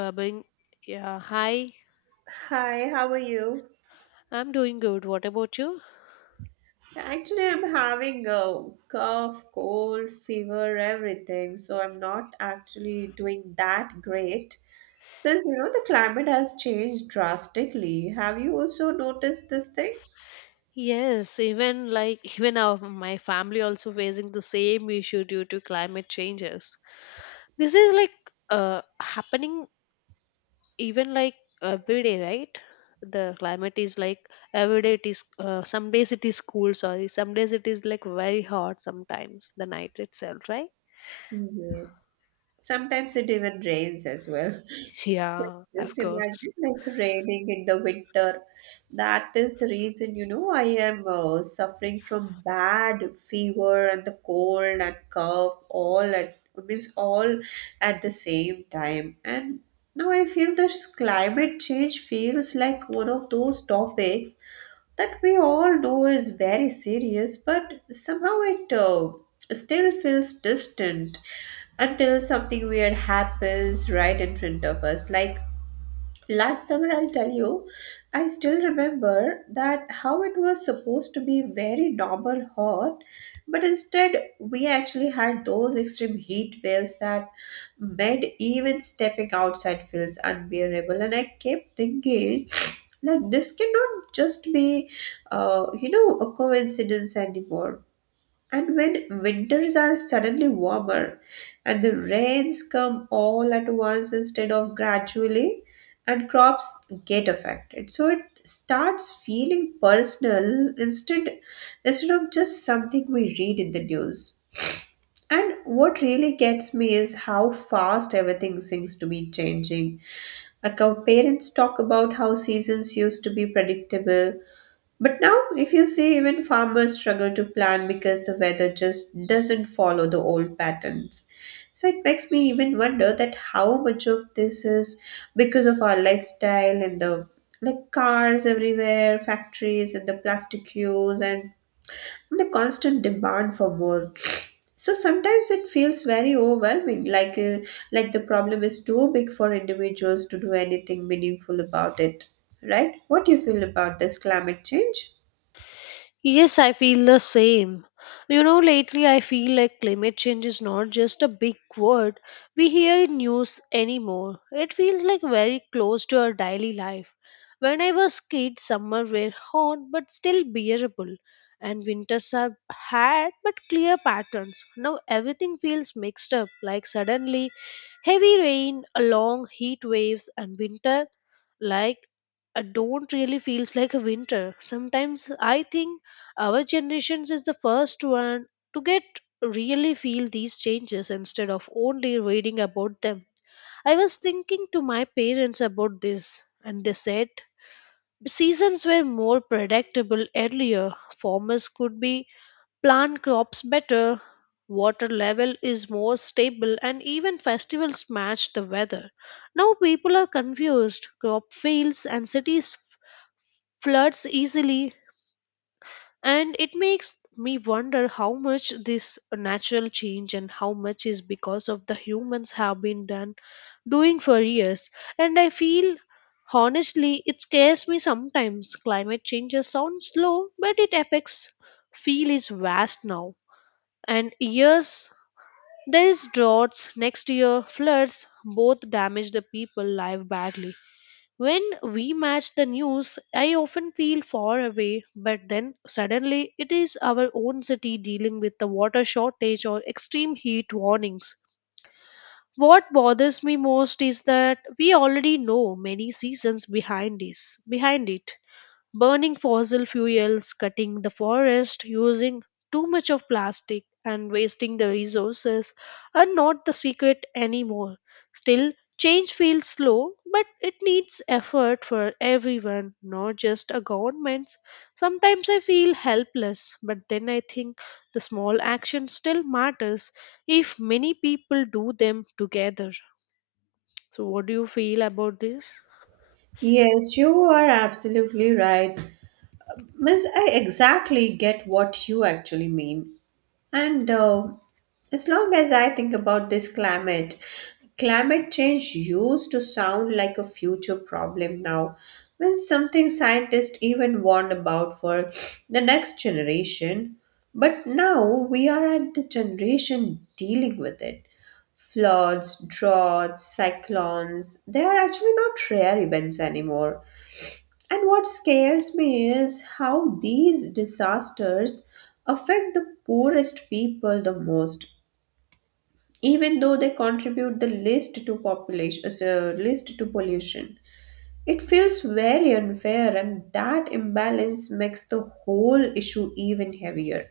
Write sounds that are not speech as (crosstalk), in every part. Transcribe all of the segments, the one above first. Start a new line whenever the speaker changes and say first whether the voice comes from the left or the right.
left: Babin. Yeah, hi.
right: Hi, how are you?
left: I'm doing good. What about you?
right: Actually, I'm having a cough, cold, fever, everything. So I'm not actually doing that great. Since you know the climate has changed drastically, have you also noticed this thing?
left: Yes, even like even our my family also facing the same issue due to climate changes. This is like uh happening even like every day, right? The climate is like every day it is some days it is cool, sorry, some days it is like very hot sometimes the night itself, right?
right: Yes. Sometimes it even rains as well.
left: (laughs) Yeah, of
right: Just
left: course.
right: imagine like raining in the winter. That is the reason, you know, I am suffering from bad fever and the cold and cough all at the same time. And now I feel this climate change feels like one of those topics that we all know is very serious, but somehow it still feels distant until something weird happens right in front of us. Like last summer, I'll tell you, I still remember that how it was supposed to be very normal hot, but instead we actually had those extreme heat waves that made even stepping outside feels unbearable. And I kept thinking, like, this cannot just be, you know, a coincidence anymore. And when winters are suddenly warmer and the rains come all at once instead of gradually, and crops get affected. So it starts feeling personal instead of just something we read in the news. And what really gets me is how fast everything seems to be changing. Like our parents talk about how seasons used to be predictable but now, if you see, even farmers struggle to plan because the weather just doesn't follow the old patterns. So it makes me even wonder that how much of this is because of our lifestyle and the like cars everywhere, factories and the plastic use and the constant demand for more. So sometimes it feels very overwhelming, like the problem is too big for individuals to do anything meaningful about it. Right? What do you feel about this climate change?
left: Yes, I feel the same. You know, lately I feel like climate change is not just a big word we hear in news anymore. It feels like very close to our daily life. When I was kid, summer were hot but still bearable, and winters are hard but clear patterns. Now everything feels mixed up, like suddenly heavy rain, long heat waves, and winter like I don't really feels like a winter. Sometimes I think our generations is the first one to get really feel these changes instead of only reading about them. I was thinking to my parents about this and they said seasons were more predictable earlier. Farmers could be plant crops better, water level is more stable, and even festivals match the weather. Now people are confused. Crop fails and cities floods easily, and it makes me wonder how much this natural change and how much is because of the humans have been done doing for years. And I feel honestly it scares me sometimes. Climate changes sound slow, but it affects feel is vast now, and years these droughts next year floods both damage the people life badly. When we match the news, I often feel far away, but then suddenly it is our own city dealing with the water shortage or extreme heat warnings. What bothers me most is that we already know many seasons behind it: burning fossil fuels, cutting the forest, using too much of plastic, and wasting the resources are not the secret anymore. Still, change feels slow, but it needs effort for everyone, not just a government. Sometimes I feel helpless, but then I think the small action still matters if many people do them together. So, what do you feel about this?
right: Yes, you are absolutely right. Miss, I exactly get what you actually mean. And as long as I think about this climate change used to sound like a future problem now. Means something scientists even warned about for the next generation. But now we are at the generation dealing with it. Floods, droughts, cyclones, they are actually not rare events anymore, and what scares me is how these disasters affect the poorest people the most, even though they contribute the least to population, so, least to pollution. It feels very unfair, and that imbalance makes the whole issue even heavier.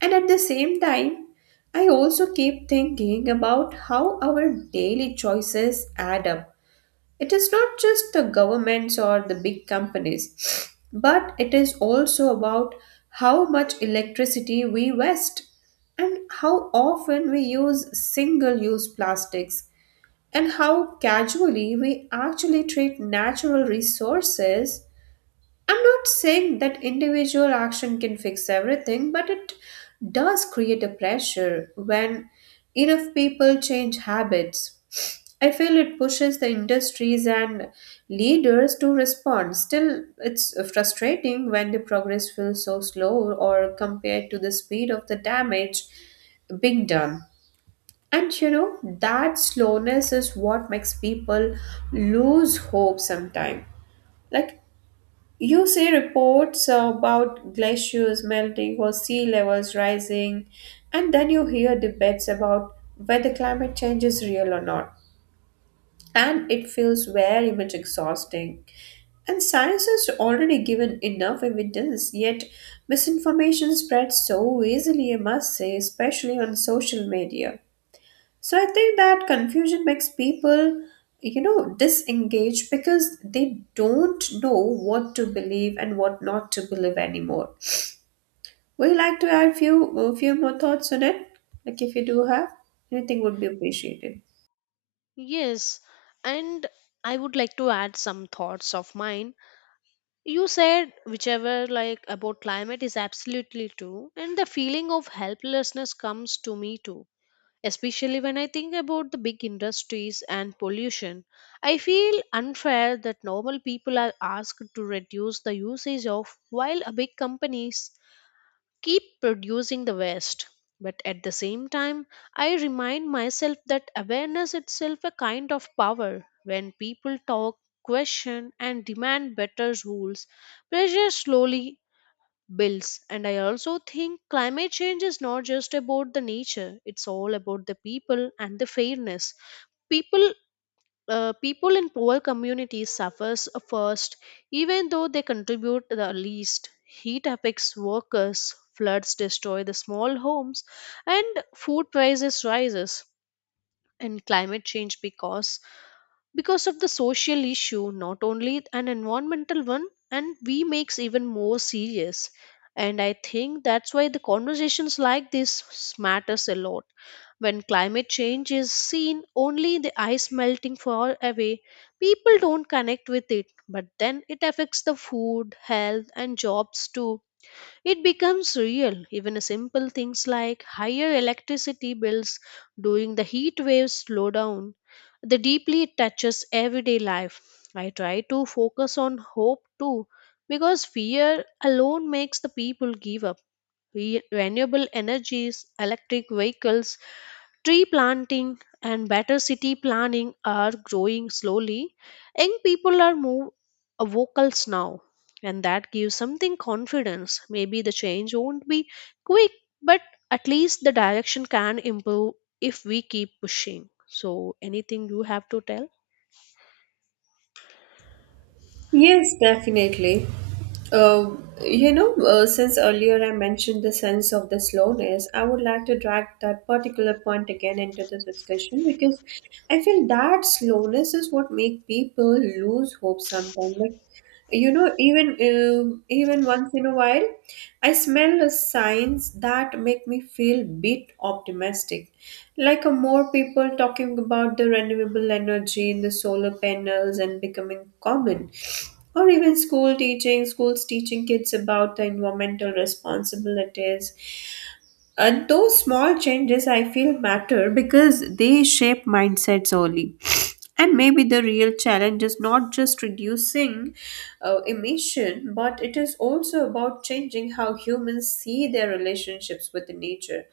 right: And at the same time, I also keep thinking about how our daily choices add up. It is not just the governments or the big companies, but it is also about how much electricity we waste and how often we use single use plastics and how casually we actually treat natural resources. I'm not saying that individual action can fix everything, but it does create a pressure when enough people change habits. I feel it pushes the industries and leaders to respond. Still, it's frustrating when the progress feels so slow or compared to the speed of the damage being done. And you know, that slowness is what makes people lose hope sometimes. Like, you see reports about glaciers melting or sea levels rising, and then you hear debates about whether climate change is real or not. And it feels very much exhausting. And science has already given enough evidence, yet misinformation spreads so easily, I must say, especially on social media. So I think that confusion makes people, you know, disengage because they don't know what to believe and what not to believe anymore. Would you like to add few a few more thoughts on it? Like if you do have anything would be appreciated.
left: Yes, and I would like to add some thoughts of mine. You said whichever like about climate is absolutely true, and the feeling of helplessness comes to me too. Especially when I think about the big industries and pollution, I feel unfair that normal people are asked to reduce the usage of while a big companies keep producing the waste. But at the same time, I remind myself that awareness itself a kind of power. When people talk, question, and demand better rules, pressure slowly builds. And I also think climate change is not just about the nature; it's all about the people and the fairness. People people in poor communities suffers first, even though they contribute the least heat affects workers floods destroy the small homes and food prices rises, and climate change because of the social issue, not only an environmental one, and we makes even more serious. And I think that's why the conversations like this matters a lot. When climate change is seen only the ice melting far away, people don't connect with it, but then it affects the food health and jobs too, it becomes real. Even simple things like higher electricity bills during the heat waves slowdown, the deeply it touches everyday life. I try to focus on hope too, because fear alone makes the people give up. Renewable energies, electric vehicles, tree planting and better city planning are growing slowly. Young people are more vocal now, and that gives something confidence. Maybe the change won't be quick, but at least the direction can improve if we keep pushing. So, anything you have to tell?
right: Yes, definitely. Uh, you know, since earlier I mentioned the sense of the slowness, I would like to drag that particular point again into the discussion because I feel that slowness is what make people lose hope sometimes. Like you know even once in a while I smell the signs that make me feel bit optimistic, like a more people talking about the renewable energy in the solar panels and becoming common, or even schools teaching kids about the environmental responsibilities, and those small changes I feel matter because they shape mindsets early. And maybe the real challenge is not just reducing emission, but it is also about changing how humans see their relationships with nature.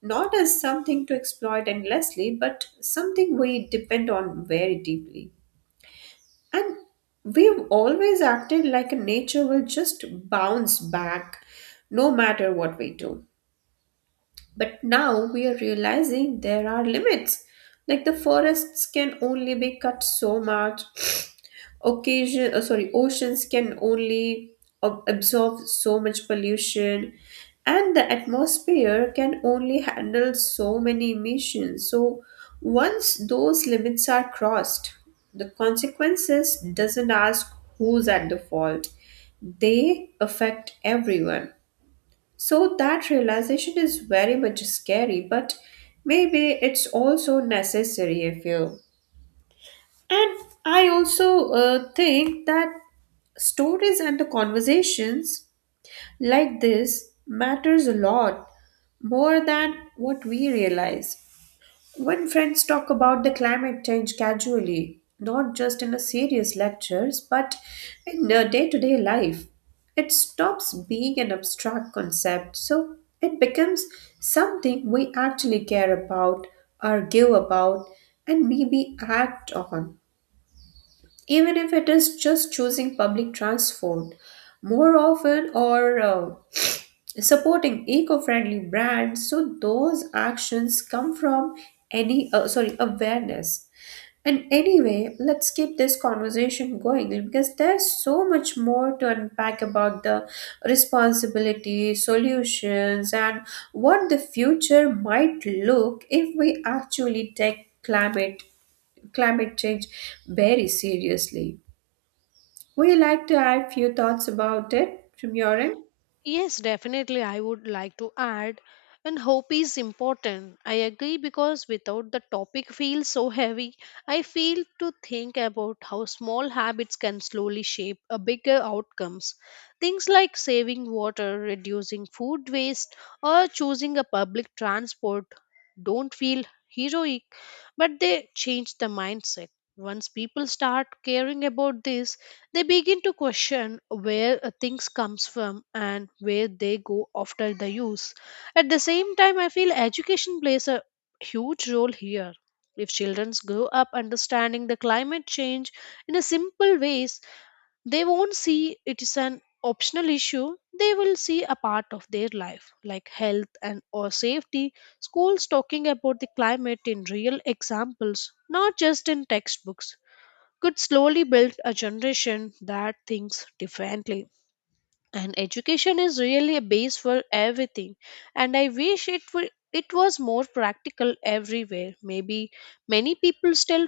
right: Not as something to exploit endlessly, but something we depend on very deeply. And we've always acted like nature will just bounce back no matter what we do. But now we are realizing there are limits. Like the forests can only be cut so much. Oceans can only absorb so much pollution, and the atmosphere can only handle so many emissions. So once those limits are crossed, the consequences doesn't ask who's at the fault. They affect everyone. So that realization is very much scary, but maybe it's also necessary if you. And I also think that stories and the conversations like this matters a lot more than what we realize. When friends talk about the climate change casually, not just in a serious lectures, but in their day-to-day life, it stops being an abstract concept. So it becomes something we actually care about, argue about, and maybe act on, even if it is just choosing public transport more often or supporting eco-friendly brands, so those actions come from any sorry awareness. And anyway, let's keep this conversation going because there's so much more to unpack about the responsibility solutions and what the future might look if we actually take climate change very seriously. Would you like to add few thoughts about it from your end?
left: Yes, definitely. I would like to add, and hope is important. I agree because without the topic feels so heavy, I feel to think about how small habits can slowly shape a bigger outcomes. Things like saving water, reducing food waste, or choosing a public transport don't feel heroic, but they change the mindset. Once people start caring about this, they begin to question where things comes from and where they go after the use. At the same time, I feel education plays a huge role here. If children grow up understanding the climate change in a simple ways, they won't see it is an optional issue. They will see a part of their life, like health and or safety. Schools talking about the climate in real examples, not just in textbooks could slowly build a generation that thinks differently. And education is really a base for everything. And I wish it was more practical everywhere. Maybe many people still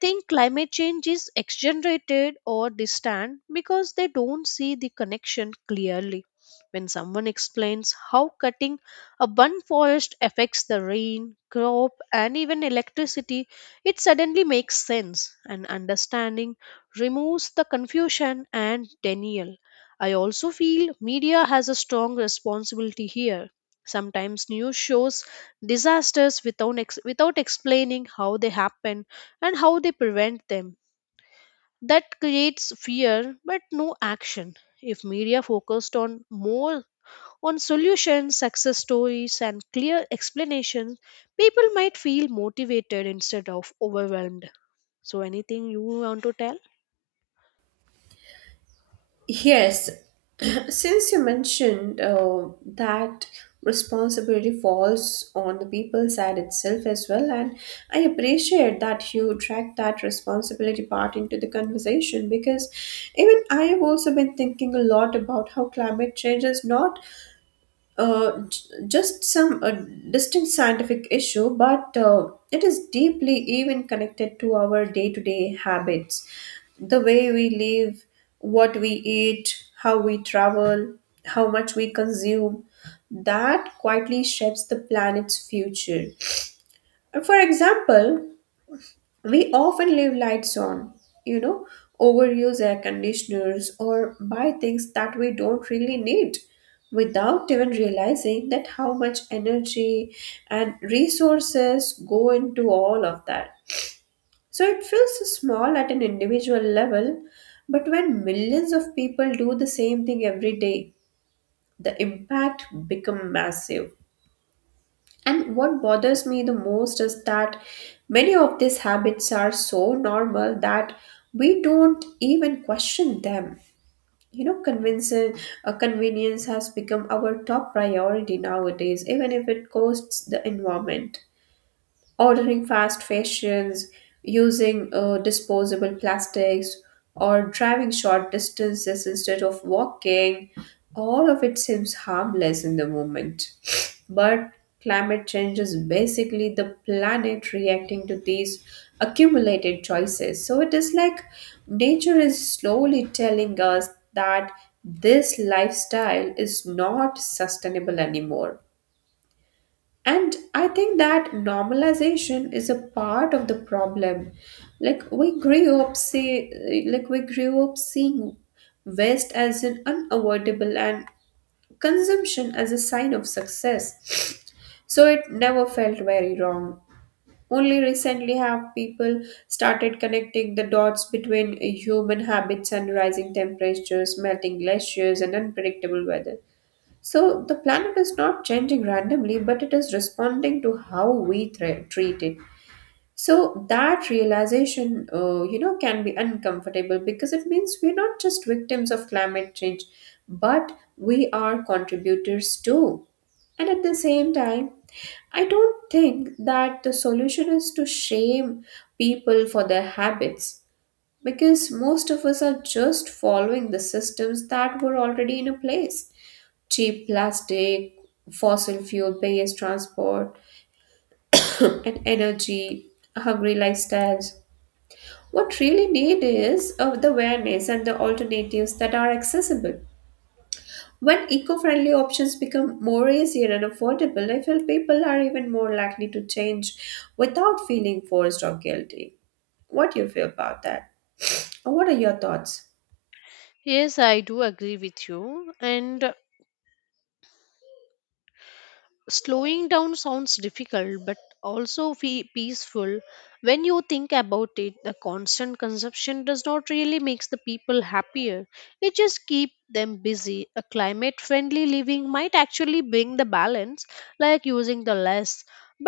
left: think climate change is exaggerated or distant because they don't see the connection clearly. When someone explains how cutting a one forest affects the rain, crop, and even electricity, it suddenly makes sense, and understanding removes the confusion and denial. I also feel media has a strong responsibility here. Sometimes news shows disasters without explaining how they happen and how they prevent them. That creates fear but no action. If media focused on more on solutions, success stories, and clear explanations, people might feel motivated instead of overwhelmed. So, anything you want to tell?
right: Yes, (clears throat) since you mentioned that responsibility falls on the people side itself as well, and I appreciate that you dragged that responsibility part into the conversation because even I have also been thinking a lot about how climate change is not uh, j- just some distinct scientific issue, but it is deeply even connected to our day to day habits, the way we live, what we eat, how we travel, how much we consume. That quietly shapes the planet's future. For example, we often leave lights on, you know, overuse air conditioners or buy things that we don't really need without even realizing that how much energy and resources go into all of that. So it feels small at an individual level, but when millions of people do the same thing every day, the impact become massive. And what bothers me the most is that many of these habits are so normal that we don't even question them. You know, convenience has become our top priority nowadays, even if it costs the environment, ordering fast fashions, using disposable plastics, or driving short distances instead of walking, all of it seems harmless in the moment. But climate change is basically the planet reacting to these accumulated choices. So it is like nature is slowly telling us that this lifestyle is not sustainable anymore, and I think that normalization is a part of the problem. Like we grew up say like we grew up seeing waste as an unavoidable and consumption as a sign of success. So it never felt very wrong. Only recently have people started connecting the dots between human habits and rising temperatures, melting glaciers and unpredictable weather. So the planet is not changing randomly, but it is responding to how we treat it. So that realization, you know, can be uncomfortable because it means we're not just victims of climate change, but we are contributors too. And at the same time, I don't think that the solution is to shame people for their habits because most of us are just following the systems that were already in a place, cheap plastic, fossil fuel based transport, and energy hungry lifestyles. What really need is the awareness and the alternatives that are accessible. When eco-friendly options become more easier and affordable, I feel people are even more likely to change without feeling forced or guilty. What do you feel about that? Or what are your thoughts?
left: Yes, I do agree with you. And slowing down sounds difficult but also fe peaceful. When you think about it, the constant consumption does not really makes the people happier, it just keep them busy. A climate friendly living might actually bring the balance, like using the less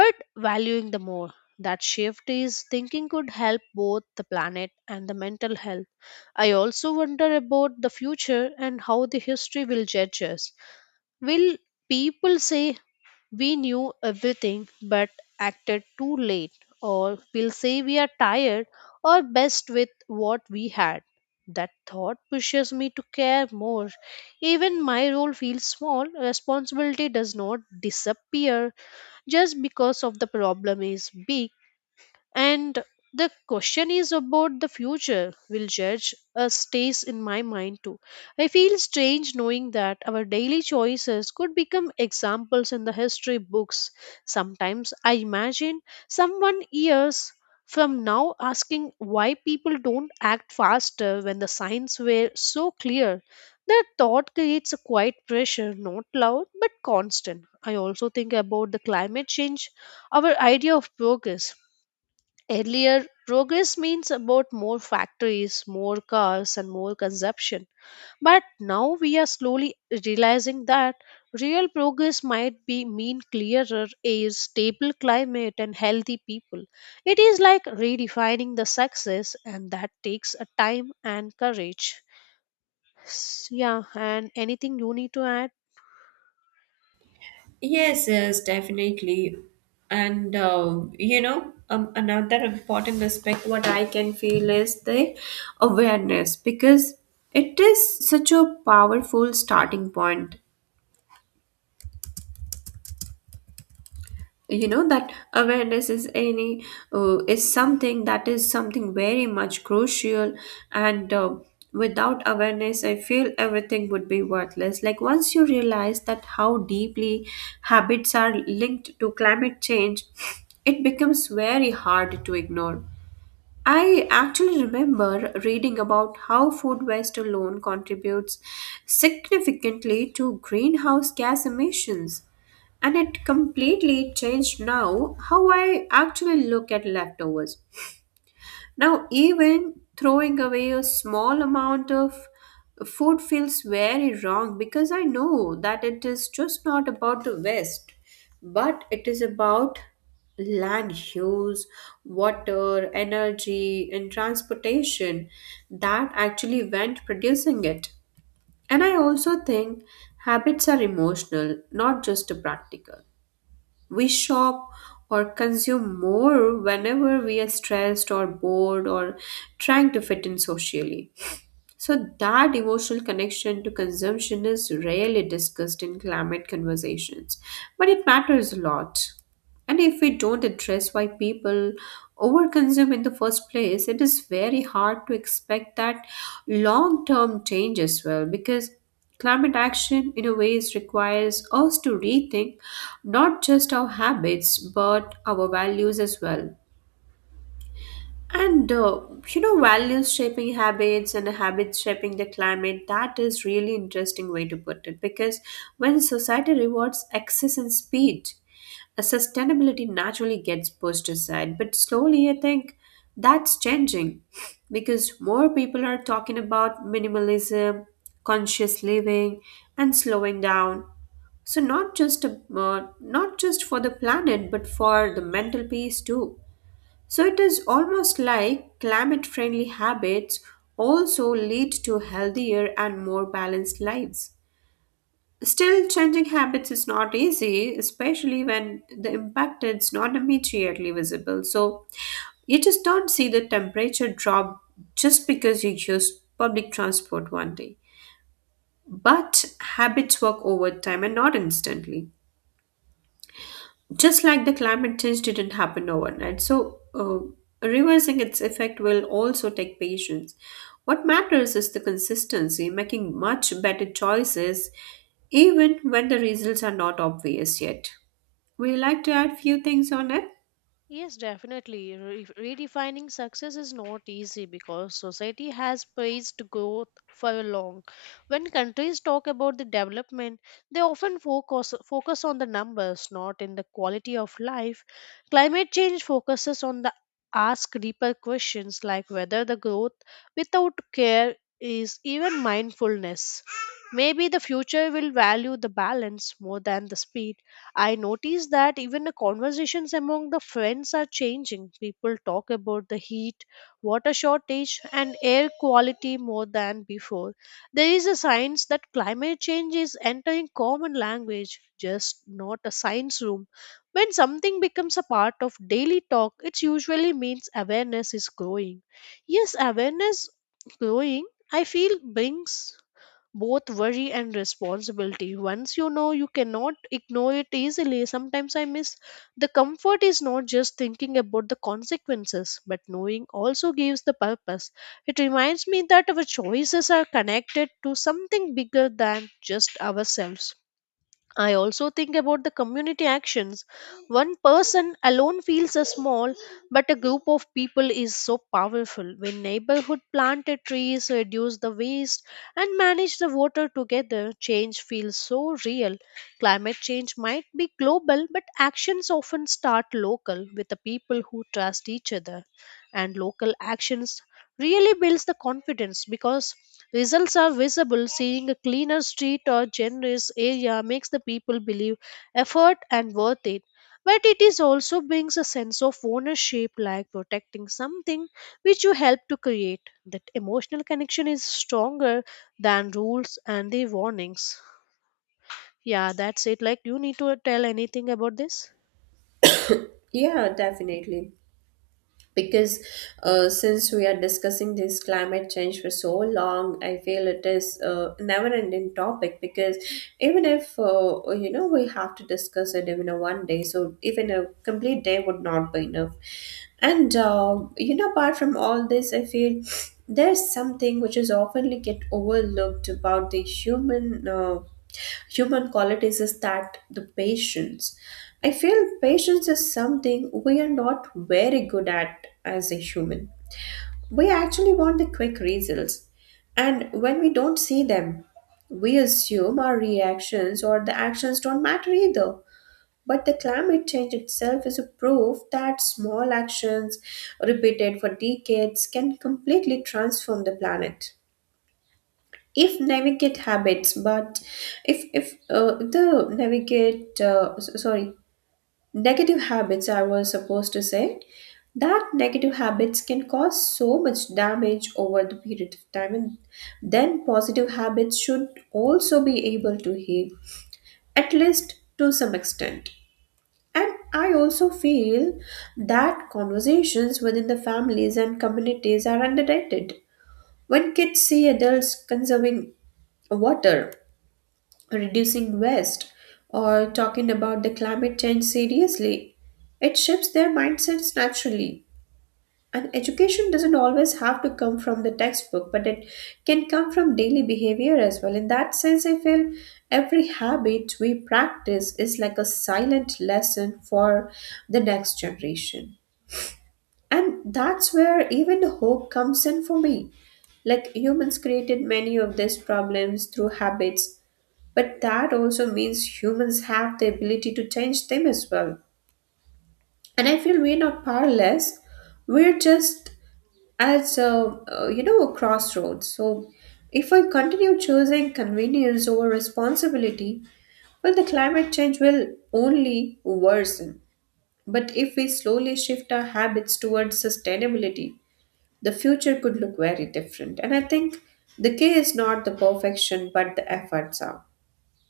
left: but valuing the more. That shift is thinking could help both the planet and the mental health. I also wonder about the future and how the history will judge us. Will people say we knew everything but acted too late, or we'll say we are tired or best with what we had. That thought pushes me to care more. Even my role feels small, responsibility does not disappear just because of the problem is big. And the question is about the future will judge us stays in my mind too. I feel strange knowing that our daily choices could become examples in the history books. Sometimes I imagine someone years from now asking why people don't act faster when the signs were so clear. That thought creates a quiet pressure, not loud but constant. I also think about the climate change, our idea of progress earlier, progress means about more factories, more cars, and more consumption. But now we are slowly realizing that real progress might be mean clearer air, stable climate, and healthy people. It is like redefining the success, and that takes a time and courage. Yeah, and anything you need to add?
right: Yes, yes, definitely. And you know, another important aspect what I can feel is the awareness because it is such a powerful starting point. You know that awareness is any is something that is something very much crucial. And without awareness, I feel everything would be worthless. Like once you realize that how deeply habits are linked to climate change, it becomes very hard to ignore. I actually remember reading about how food waste alone contributes significantly to greenhouse gas emissions, and it completely changed now how I actually look at leftovers. Now, even throwing away a small amount of food feels very wrong because I know that it is just not about the waste, but it is about land use, water, energy, and transportation that actually went producing it. And I also think habits are emotional, not just practical. We shop or consume more whenever we are stressed or bored or trying to fit in socially. So, that emotional connection to consumption is rarely discussed in climate conversations, but it matters a lot. And if we don't address why people overconsume in the first place, it is very hard to expect that long term change as well because climate action, in a way, requires us to rethink not just our habits but our values as well. And values shaping habits and habits shaping the climate, that is really interesting way to put it because when society rewards excess and speed, sustainability naturally gets pushed aside. But slowly, I think that's changing (laughs) because more people are talking about minimalism, conscious living, and slowing down. So not just not just for the planet, but for the mental peace too. So it is almost like climate friendly habits also lead to healthier and more balanced lives. Still, changing habits is not easy, especially when the impact is not immediately visible. So you just don't see the temperature drop just because you use public transport one day. But habits work over time and not instantly. Just like the climate change didn't happen overnight. So, reversing its effect will also take patience. What matters is the consistency, making much better choices even when the results are not obvious yet. Would you like to add few things on it?
left: Yes, definitely. Redefining success is not easy because society has praised growth for long. When countries talk about the development, they often focus on the numbers, not in the quality of life. Climate change focuses on the ask deeper questions like whether the growth without care is even mindfulness. Maybe the future will value the balance more than the speed. I noticed that even the conversations among the friends are changing. People talk about the heat, water shortage, and air quality more than before. There is a science that climate change is entering common language, just not a science room. When something becomes a part of daily talk, it usually means awareness is growing. Yes, awareness growing, I feel, brings both worry and responsibility. Once you know, you cannot ignore it easily. Sometimes I miss the comfort is not just thinking about the consequences, but knowing also gives the purpose. It reminds me that our choices are connected to something bigger than just ourselves. I also think about the community actions. One person alone feels a small, but a group of people is so powerful. When neighborhood planted trees, reduce the waste, and manage the water together, change feels so real. Climate change might be global, but actions often start local with the people who trust each other. And local actions really builds the confidence because results are visible. Seeing a cleaner street or generous area makes the people believe effort and worth it. But it is also brings a sense of ownership, like protecting something which you helped to create. That emotional connection is stronger than rules and the warnings. Yeah, that's it. Like, you need to tell anything about this?
right: Yeah, definitely. Because since we are discussing this climate change for so long, I feel it is a never ending topic because even if we have to discuss it even a one day, so even a complete day would not be enough. And apart from all this, I feel there's something which is often get overlooked about the human qualities is that the patience. I feel patience is something we are not very good at as a human. We actually want the quick results. And when we don't see them, we assume our reactions or the actions don't matter either. But the climate change itself is a proof that small actions repeated for decades can completely transform the planet if navigate habits. But if the navigate s- sorry negative habits I was supposed to say, that negative habits can cause so much damage over the period of time, and then positive habits should also be able to heal at least to some extent. And I also feel that conversations within the families and communities are underrated. When kids see adults conserving water, reducing waste, or talking about the climate change seriously, it shifts their mindsets naturally. And education doesn't always have to come from the textbook, but it can come from daily behavior as well. In that sense, I feel every habit we practice is like a silent lesson for the next generation. And that's where even the hope comes in for me. Like humans created many of these problems through habits, but that also means humans have the ability to change them as well. And I feel we're not powerless. We're just at a crossroads. So if I continue choosing convenience over responsibility, well, the climate change will only worsen. But if we slowly shift our habits towards sustainability, the future could look very different. And I think the key is not the perfection, but the efforts are.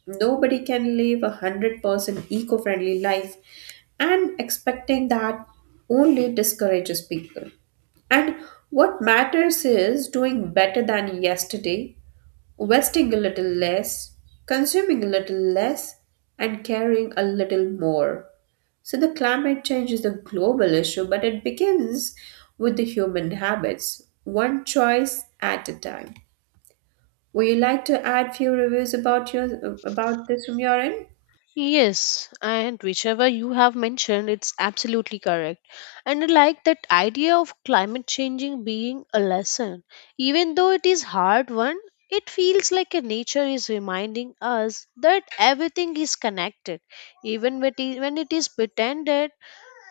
right: Nobody can live a 100% eco friendly life, and expecting that only discourages people. And what matters is doing better than yesterday, wasting a little less, consuming a little less, and caring a little more. So, the climate change is a global issue, but it begins with the human habits, one choice at a time. Would you like to add few reviews about your about this from your end?
left: Yes, and whichever you have mentioned, it's absolutely correct. And I like that idea of climate changing being a lesson. Even though it is hard one, it feels like a nature is reminding us that everything is connected. Even when it is pretended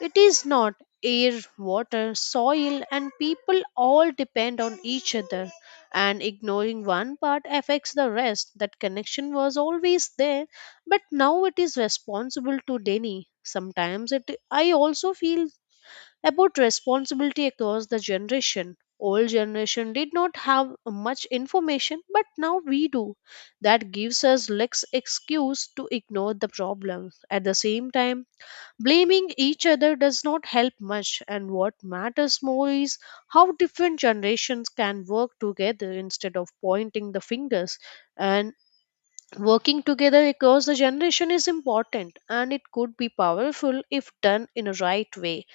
left: it is not air, water, soil, and people all depend on each other, and ignoring one part affects the rest. That connection was always there, but now it is responsible to Denny. Sometimes it I also feel about responsibility across the generation. Old generation did not have much information, but now we do. That gives us less excuse to ignore the problem. At the same time, blaming each other does not help much, and what matters more is how different generations can work together instead of pointing the fingers. And working together across the generation is important and it could be powerful if done in a right way.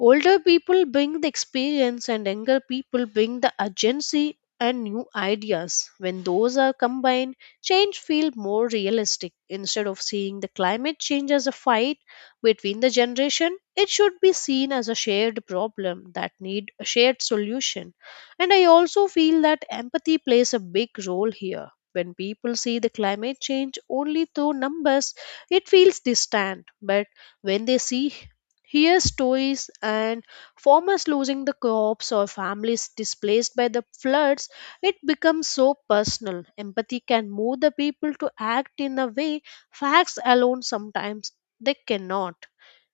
left: Older people bring the experience, and younger people bring the urgency and new ideas. When those are combined, change feels more realistic. Instead of seeing the climate change as a fight between the generation, it should be seen as a shared problem that need a shared solution. And I also feel that empathy plays a big role here. When people see the climate change only through numbers, it feels distant. But when they see Hear stories and farmers losing the crops or families displaced by the floods, it becomes so personal. Empathy can move the people to act in a way facts alone sometimes they cannot.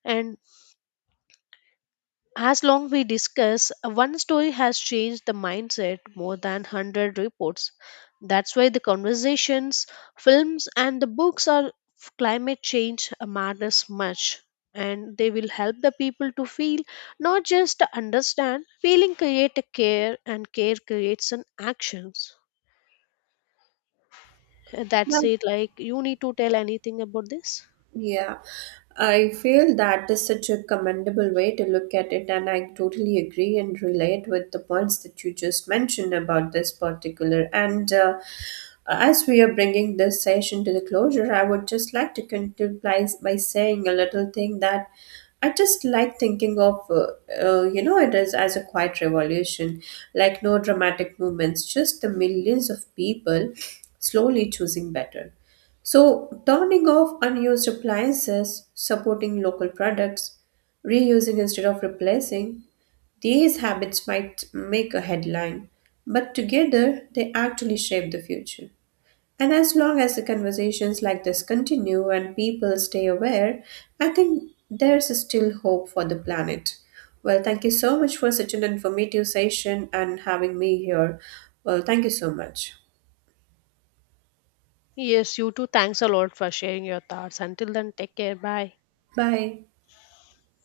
left: And as long we discuss, one story has changed the mindset more than 100 reports. That's why the conversations, films, and the books on climate change matters much. And they will help the people to feel, not just to understand. Feeling create a care, and care creates an actions. That's it. Like you need to tell anything about this.
right: Yeah, I feel that is such a commendable way to look at it, and I totally agree and relate with the points that you just mentioned about this particular. And as we are bringing this session to the closure, I would just like to conclude by saying a little thing that I just like thinking of. It is as a quiet revolution, like no dramatic movements, just the millions of people slowly choosing better. So, turning off unused appliances, supporting local products, reusing instead of replacing, these habits might make a headline, but together they actually shape the future. And as long as the conversations like this continue and people stay aware, I think there's still hope for the planet. Well, thank you so much for such an informative session and having me here. Well, thank you so much.
left: Yes, you too. Thanks a lot for sharing your thoughts. Until then, take care. Bye.
right: Bye.